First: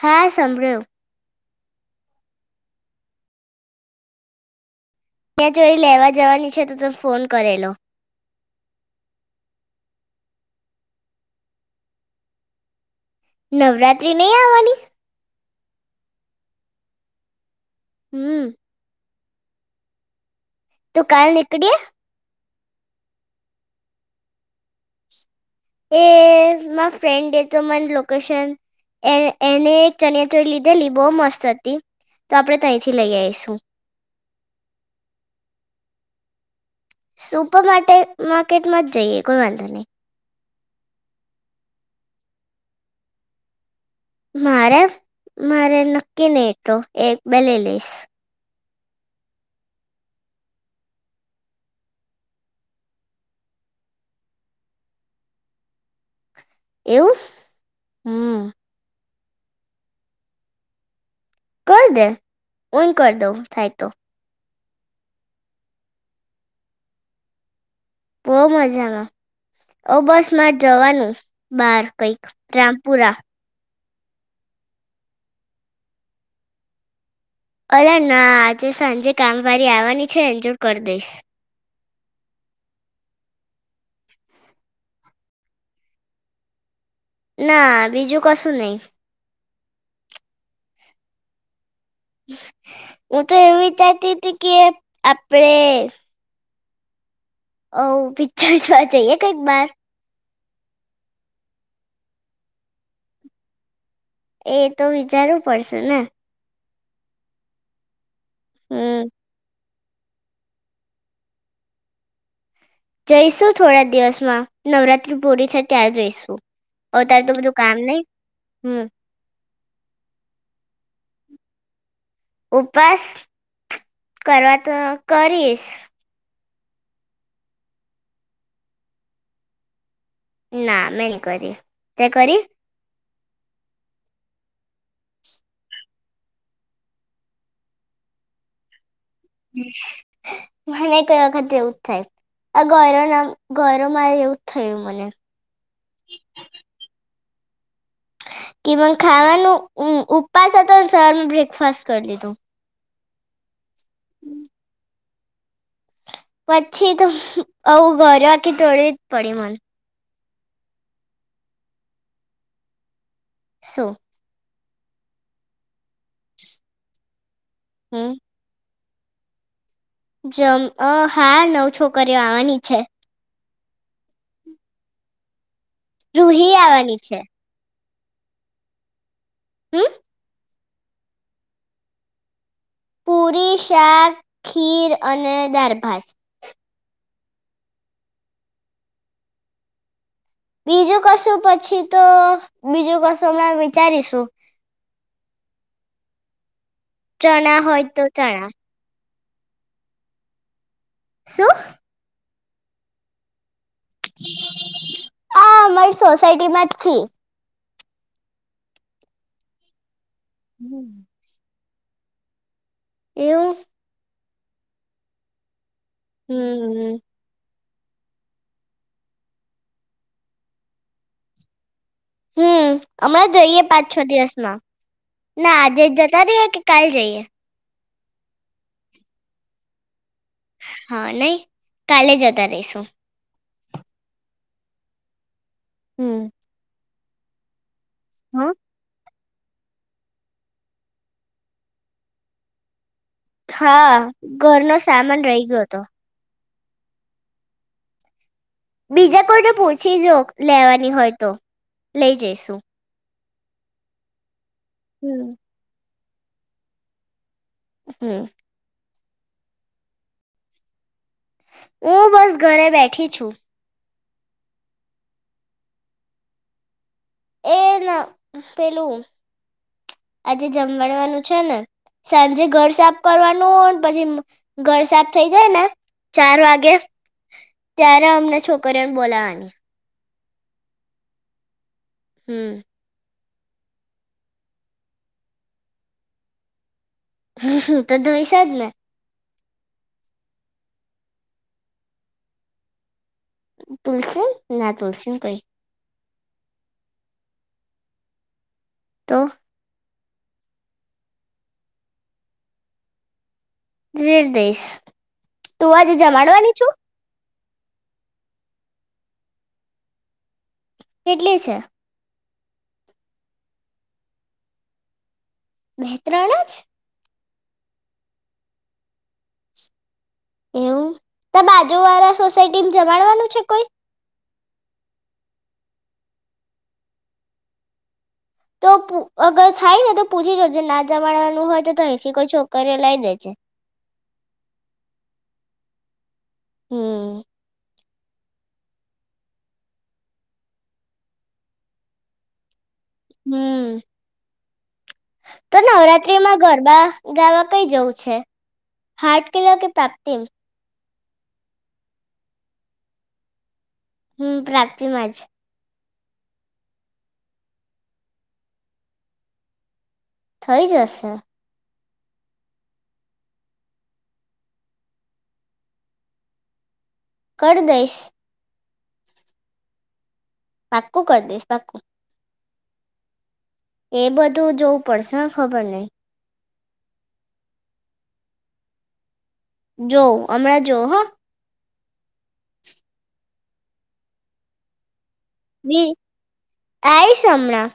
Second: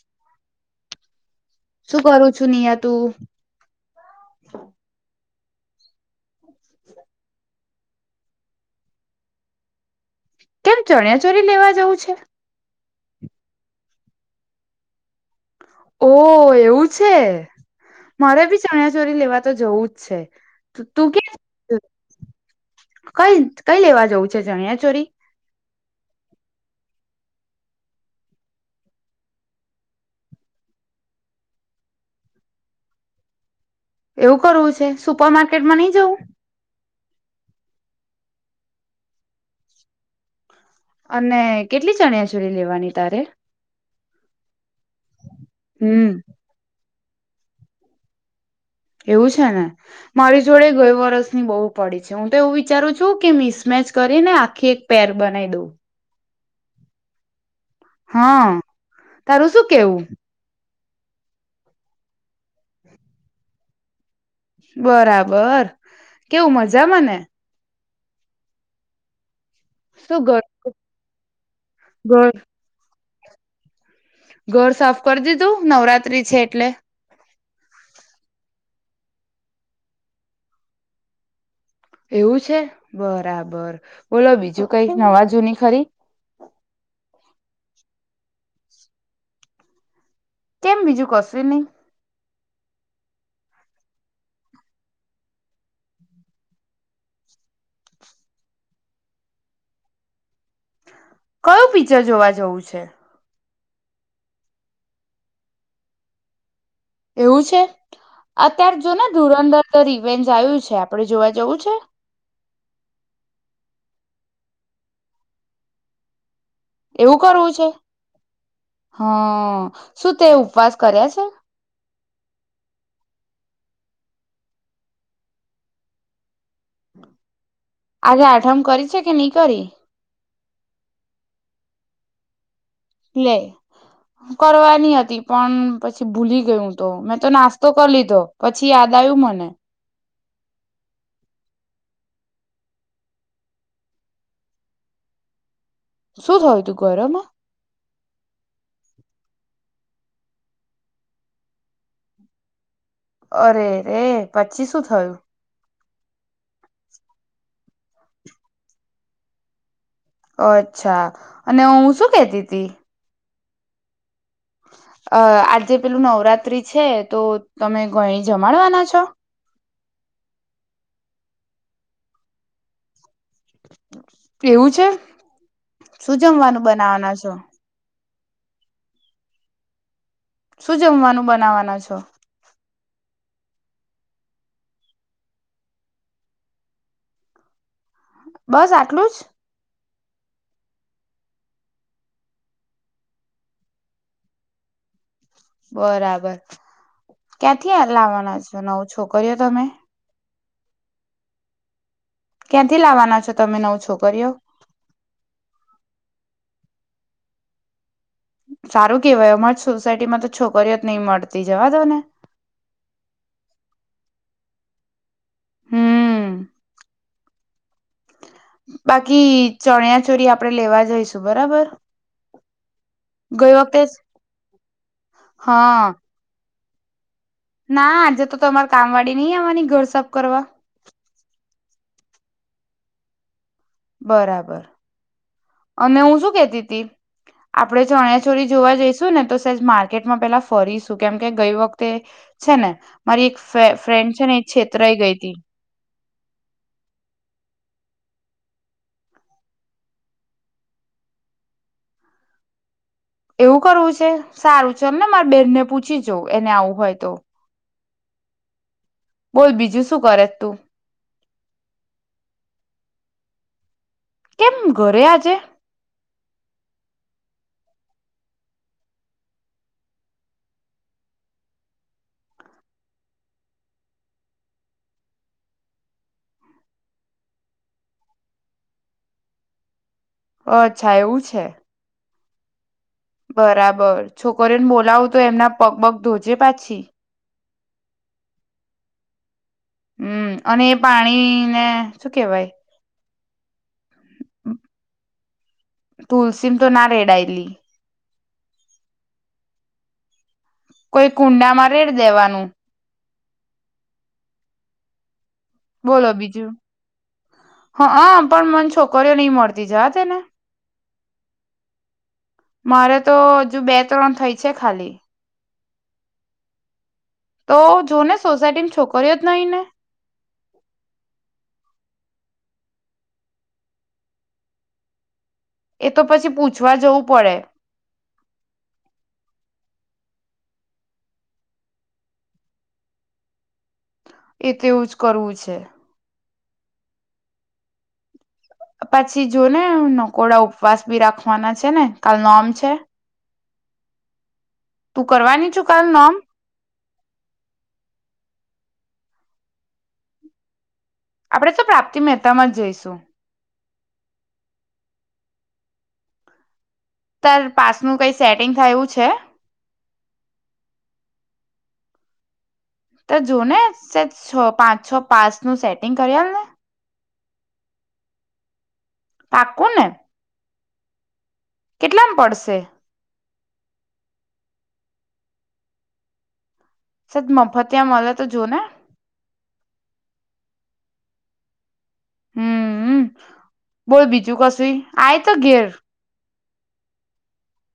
હા સાંભળ્યો. શું કરું છું? નિય તું ચણીયા ચોળી લેવા જવાની છે. તો તમે ફોન કરેલો. કેમ ચણિયાચોરી લેવા જવું છે. નવરાત્રી નઈ આવાની. ઓ એવું છે. મારે હમ બી ચણ્યાચોરી લેવા તો જવું જ છે. તો તું કાલ નીકડીયે. ક્યાં કઈ કઈ લેવા જવું છે? ચણ્યાચોરી. એ મા ફ્રેન્ડે તો મને લોકેશન એ એને ચણ્યા ચોરી લીધેલી બહુ મસ્ત હતી તો આપણેે તયથી લઈ આવીઈશું. એવું કરવું છે. સુપર માર્કેટમાં નઈ જવું? સુપર માટે માર્કેટમાં જ જઈએ કોઈ વાંધો નઈ. અને કેટલી ચણિયા ચોરી લેવાની તારે? મારે મારે હમ નક્કી નઈ તો. એક-બે લેલીસ. એવું છે ને મારી જોડે ગઈ વરસની બહુ પડી છે. હું તો એવું વિચારું છું કે મિસમેચ કરીને આખી એક પેર બનાવી દઉં. એવું? હમ હા. તારું શું કેવું? કર દે. હુંય કર દઉં થાય તો. બરાબર. કેવું મજામાંને? બઉ મજામાં. ઓ શું બસ માં ઘર જવાનું બાર કંઈક રામપુરા. ઘર સાફ કરી દીધું નવરાત્રી છે એટલે. અલા ના આજે સાંજે કામવારી આવવાની છે એન જો કરી દઈશ. એવું છે બરાબર બોલો બીજું કઈક નવા જૂની ખરી ના બીજું કશું નહી. કેમ બીજું કશું નહી. હું તો એવું વિચારતી હતી કે આપડે. ઓ પિક્ચરસ વા જઈએ કઈક બાર કયુ પિક્ચર જોવા જવું છે? એ તો વિચારવું પડશે ને. એવું છે. અત્યાર જો હમ ને ધુરંધર ઉતર ઇવેન્ટ આવ્યું છે આપડે જોવા જવું છે જઈશું થોડા દિવસમાં નવરાત્રી પૂરી થાય ત્યારે જઈશું. એવું અત્યારે તો બધું કરવું છે કામ નહીં હમ હ શું તે ઉપવાસ કર્યા છે? ઉપવાસ કરવા તો કરીશ. આજે આઠમ કરી છે કે નહી કરી? ના મેં ની કરી. તે કરી? લે કરવાની હતી પણ પછી ભૂલી ગયું તો મેં તો નાસ્તો કરી લીધો પછી યા દ આયુ મને. મને કઈ વખત જેવું જ થાય આ ગરો ના ગરો મારે એવું જ થયું મને શું થયું તું ઘરામાં? કે ખાવાનું ઉપવાસ હતો સવારમાં બ્રેકફાસ્ટ કરી લીધું. અરે. એ પછી શું થયું? પછી તો આવું ગર કે ટોળે જ પડી મને અચ્છા અને હું શું કેતીતી. સો અ આજે પેલું નવરાત્રી છે તો તમે હમ કોઈ જમાડવાના છો? જમ હા નવ છોકરીઓ આવાની છે. એવું છે. શું રૂહી જમવાનું આવવાની છે બનાવાના છો? હમ્મ. શું જમવાનું બનાવાના છો? પૂરી શાક ખીર અને દાળ ભાત. બસ આટલું જ. બીજું કશું પછી તો બીજું કશું હમણાં વિચારીશું. બરાબર. ચણા ક્યાંથી હોય તો લાવવાના ચણા છે નવો છોક કર તમે. શું. ક્યાંથી લાવવાના છો તમે નવ. છોકરીઓ હા અમારી સોસાયટી માં પથી. સારું કેવાય અમાંર જ સોસાયટીમાં તો. છોકરીય નહીં મળતી. જવા દો ને. એવું. હમ હ. બાકી ચણ્યા ચોરી આપડે લેવા જઈશું બરાબર. હમ હમણાં ગઈ જઈએ વખતે પાંચ છ દિવસમાં ના આજે હા જ જતા ર્યા. કાલ જઈએ. ના આજે તો તમારે કામ વાળી નહી આવવાની ઘર સ. હા નહી. કાલે જતા રહીશું. બરાબર. અને હું હમ શું કેતી તી. આપણે ચણાચોરી હા જોવા જઈશું. શું ને તો સે માર્કેટમાં પેલા ફરીશું કેમ કે ગઈ વખતે છે ને. મારી એક ફે હા ફ્રેન્ડ છે ને એ ઘરનો છેતરાઈ ગઈ સામાન હતી રહી ગયો હતો. બીજા કોઈને પૂછી જો લેવાની હોય તો લઈ જઈશુ. એવું કરવું છે. સારું છે ને મારે હમ બેન ને પૂછી. જો એને આવું હોય તો. હમ. બોલ બીજું શું કરે તું. હું બસ ઘરે બેઠી છું. કેમ ઘરે આજે. એ ના પેલું આજે જમવાડવાનું છે ને સાંજે ઘર સાફ કરવાનું પછી ઘર સાફ થઈ જાય ને ચાર વાગે ત્યારે અમને છોકરીને બોલાવાની. અચ્છા એવું છે. હમ. બરાબર છોકરીને બોલાવું તો એમના પગ પગ ધોજે પાછી. હ હ તો ધોઇ એૈસા જ ને. હમ અને એ પાણીને શું કેવાય. તુલસ ના તલસ કઈ. તુલસીમ તો ના રેડાયેલી. તો. કોઈ કુંડામાં રેડ દેવાનું. રેડ દઈશ. તું આજે બોલો બીજું જમાડવાની છું. હા હ પણ મને છોકરીઓ નહી મળતી જા તેને. કેટલી છે. મારે તો હજુ બે ત્રણ થઈ છે ખાલી. મ હેત્રણા જ. તો જોને સોસાયટીની છોકરીઓ જ નહી ને એવું તો બાજુ વાળા સોસાયટીને જમાડવાનું છે કોઈ? એ તો પછી પૂછવા જવું પડે. તો પૂ અગર થાય ને તો પૂછી જોજે ના જમાડવાનું હોય તો તો અહીંથી કોઈ છોકરીઓ લાઇ દેજે. એ તેવું જ કરવું છે. હમ પછી જોને નકોડા ઉપવાસ બી રાખવાના છે ને કાલ નોમ છે. હમ. તું કરવાની તો છું કાલ નવરાત્રી નોમ માં ગરબા ગાવા કઈ જવું છે? હાર્ટ કિલો કે પ્રાપ્તિમ? આપણે તો પ્રાપ્તિ મહેતામાં જ જઈશું. હમ પ્રાપ્તિમાં જ તાર પાસનું કઈ સેટિંગ થાય એવું છે? થઈ જશે. તો જોને સેજ છ પાંચ છ પાસનું સેટિંગ કરી આલને કર દઈશ. પાકું ને? પાકું કર દઈશ. પાક્કું કેટલામ પડશે? એ બધું જોવું પડશે હહ ખબર નહીં. સજ મફત ત્યાં મલે તો જોને જો હમણાં જો હહ હમ બોલ બીજું કશુંએ? આય તો ઘેર આઈસ હમણાં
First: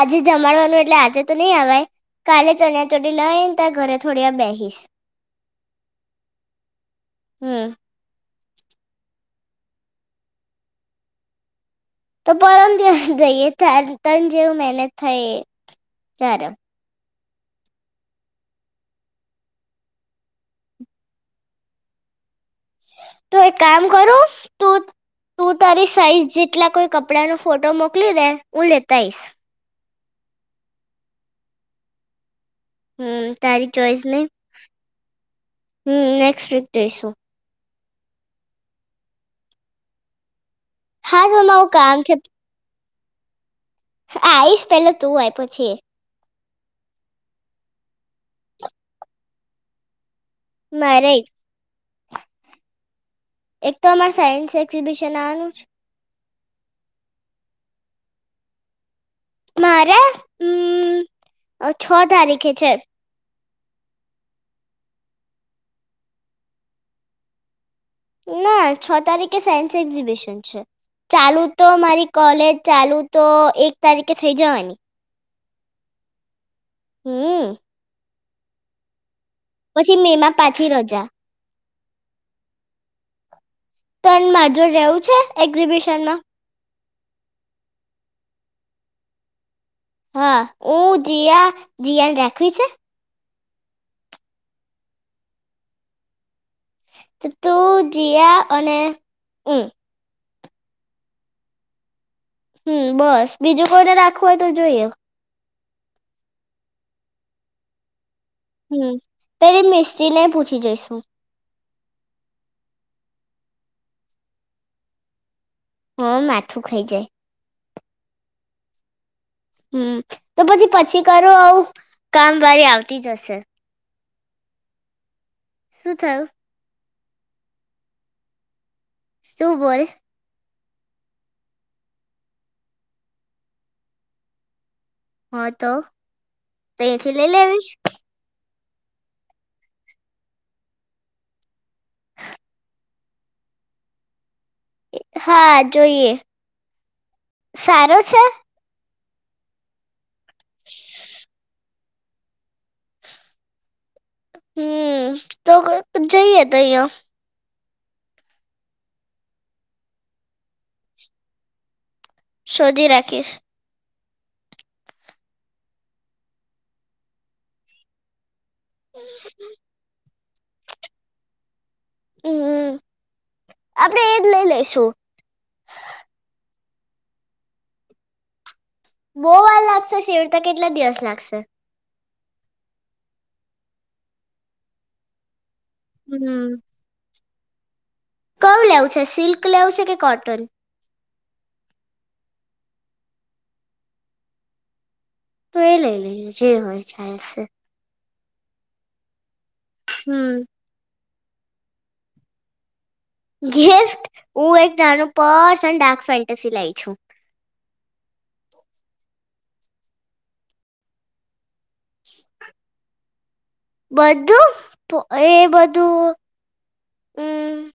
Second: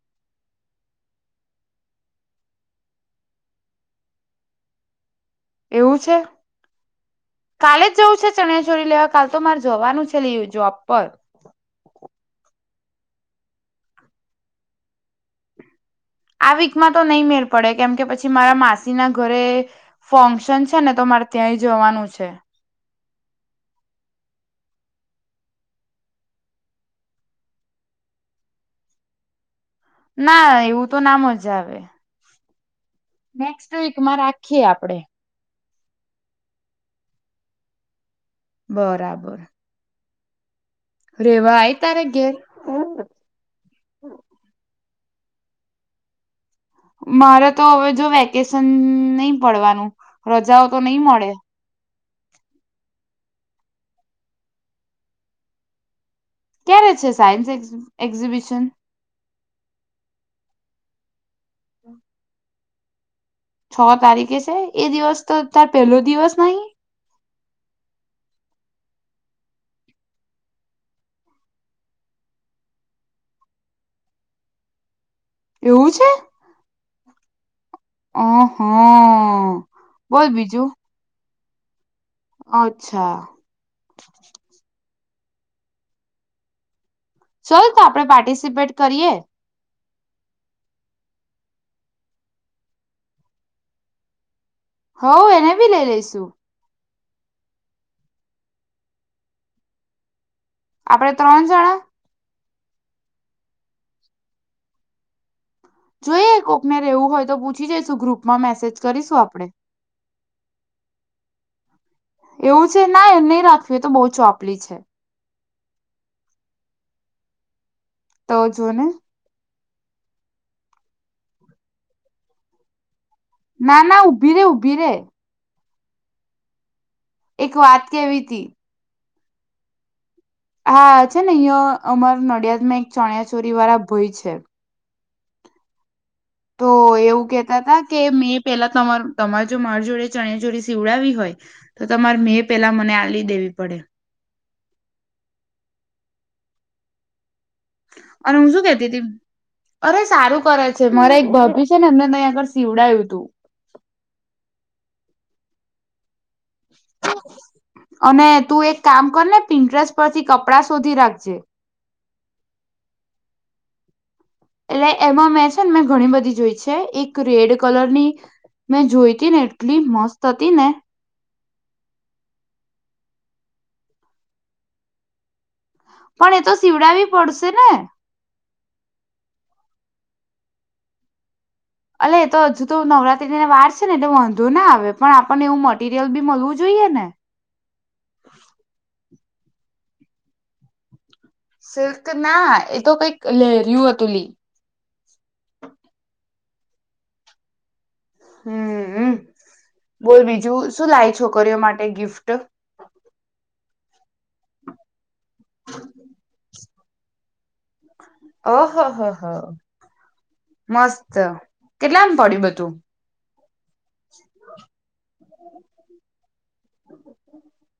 આજે જમાડવાનું એટલે આજે તો નહી અવાય કાલે ચણ્યા ચોટી લઇને તારે ઘરે થોડી વાર બેહીશ. એવું છે હમ કાલે જ જવું છે? ચણીયા ચોળી લેવા કાલ તો મારે જવાનું છે અલી જોબ પર. તો પરમ દિવસ જઈએ તાર તન જેમ મેનેજ થઈ એમ આ વીકમાં તો નહીં મેળ પડે કેમ કે પછી મારા માસી ના ઘરે ફંક્શન છે ને તો મારે ત્યાં એ જવાનું છે. તો એક કામ કરું તું તું તારી સાઈઝ જેટલા કોઈ કપડાનો ફોટો મોકલી દે હું લેતાઈશ. ના એવું તો ના મજા આવે. હમ તારી નેક્સ્ટ ચોઈસ વીકમાં નહી રાખીએ આપડે હમ નેક્સ્ટ વીક જઈશું. બરાબર. હા તો રેવા આય તારે ઘેર હા આઈસ પેલે તું હોય પછી. મારે તો હવે જો વેકેશન નહી પડવાનું. રજાઓ તો નહીં મારે મળે. એક તો અમારે સાયન્સ એક્ઝિબિશન આવાનું છે. ક્યારે છે સાયન્સ એક્ઝિબિશન? મારા હમ છ તારીખે છે. છ તારીખે છે? એ દિવસ તો અ તાર પેલો દિવસ નહી? ના છ તારીખે સાયન્સ એક્ઝિબિશન એવું છે? હમ આહા પછી મેમાં પાછી રજા. અચ્છા. તણ મા જોડે રહેવું છે? એક્ઝિબિશન માં. ચાલ તો આપડે પાર્ટિસિપેટ કરીએ. હા હું જિયા, જીયાને રાખવી છે? હ એને ભી લઈ લેશું. તો તું, જિયા અને હું. આપડે ત્રણ જણા? હમ બસ બીજું કોઈને રાખવું હોય તો જોઈએ. જોઈએ કોકને રહેવું હોય તો પૂછી જોઈશું ગ્રુપ હમ પલી મીસ્ટીને પૂછી જઈશુ. એવું છે. ના નહી રાખવી એ તો બહુ ચોપલી છે. બો માથું ખાઈ જાય. તો જો ને હમ તો પછી, પછી કરો આવું કામ વાળી આવતી જશે. ના ના [unintelligible] ઉભી રે, ઉભી રે શું થયું? એક વાત કેવી તી. શું બોલ? હા છે, ને અહીંયા અમારા નડિયાદમાં એક ચણિયા ચોરી વાળા ભાઈ છે. હા તો? તો ત્યાંથી એવું લઈ કેતા લેવી હતા. કે મે પેલા તમા તમારે જો માર જોડે ચણ ચોળી સીવડાવી હોય? તો તમારે મેં પેલા મને આલી દેવી પડે. હા જોઈએ. સારો છે અને હું શું કેતી હતી. અરે સારું કરે છે. મારા એક ભાભી છે, ને એમને તહીં આગળ સીવડાયું હતું. હમ તો [unintelligible] જ એ તિયા અને તું એક કામ કર ને પિંક ડ્રેસ પરથી કપડા શોધી રાખજે. શોધી રાખીશ. એટલે એમાં મેં છે. ને મેં ઘણી બધી જોઈ છે, એક રેડ કલરની મેં જોઈતી ને એટલી મસ્ત થતી ને હમ આપડે એજ લઈ લઈેશું. પણ એ તો સીવડાવી પડશે ને! બહુ વાર લાગશે શીવતા કેટલા દિવસ લાગશે? અ એ તો હજુ તો નવરાત્રી ને વાર છે, ને એટલે વાંધો ના આવે, પણ આપણને એવું મ મટરિયલ બી હમ મળવું જોઈએ ને! કયું લેવું છે સિલ્ક લેવું છે કે કોટન? સિલ્ક ના એ તો કઈક લહેરય્યું હતું લઈ. તો એ લઈ લઈ જે હોય એ‌ ચાલશે. હમ હમ. બોલ હમ બીજું શું લાય છો? છોકરીઓ માટે ગિફ્ટ ગિફ્ટ હું એક નાનું પર્સ અને ડાર્ક ફેન્ટસિ લાઈ છું. ઓહ હ હ મસ્ત કેટલામ પડ્યું બધું? બધું એ બધું હમ.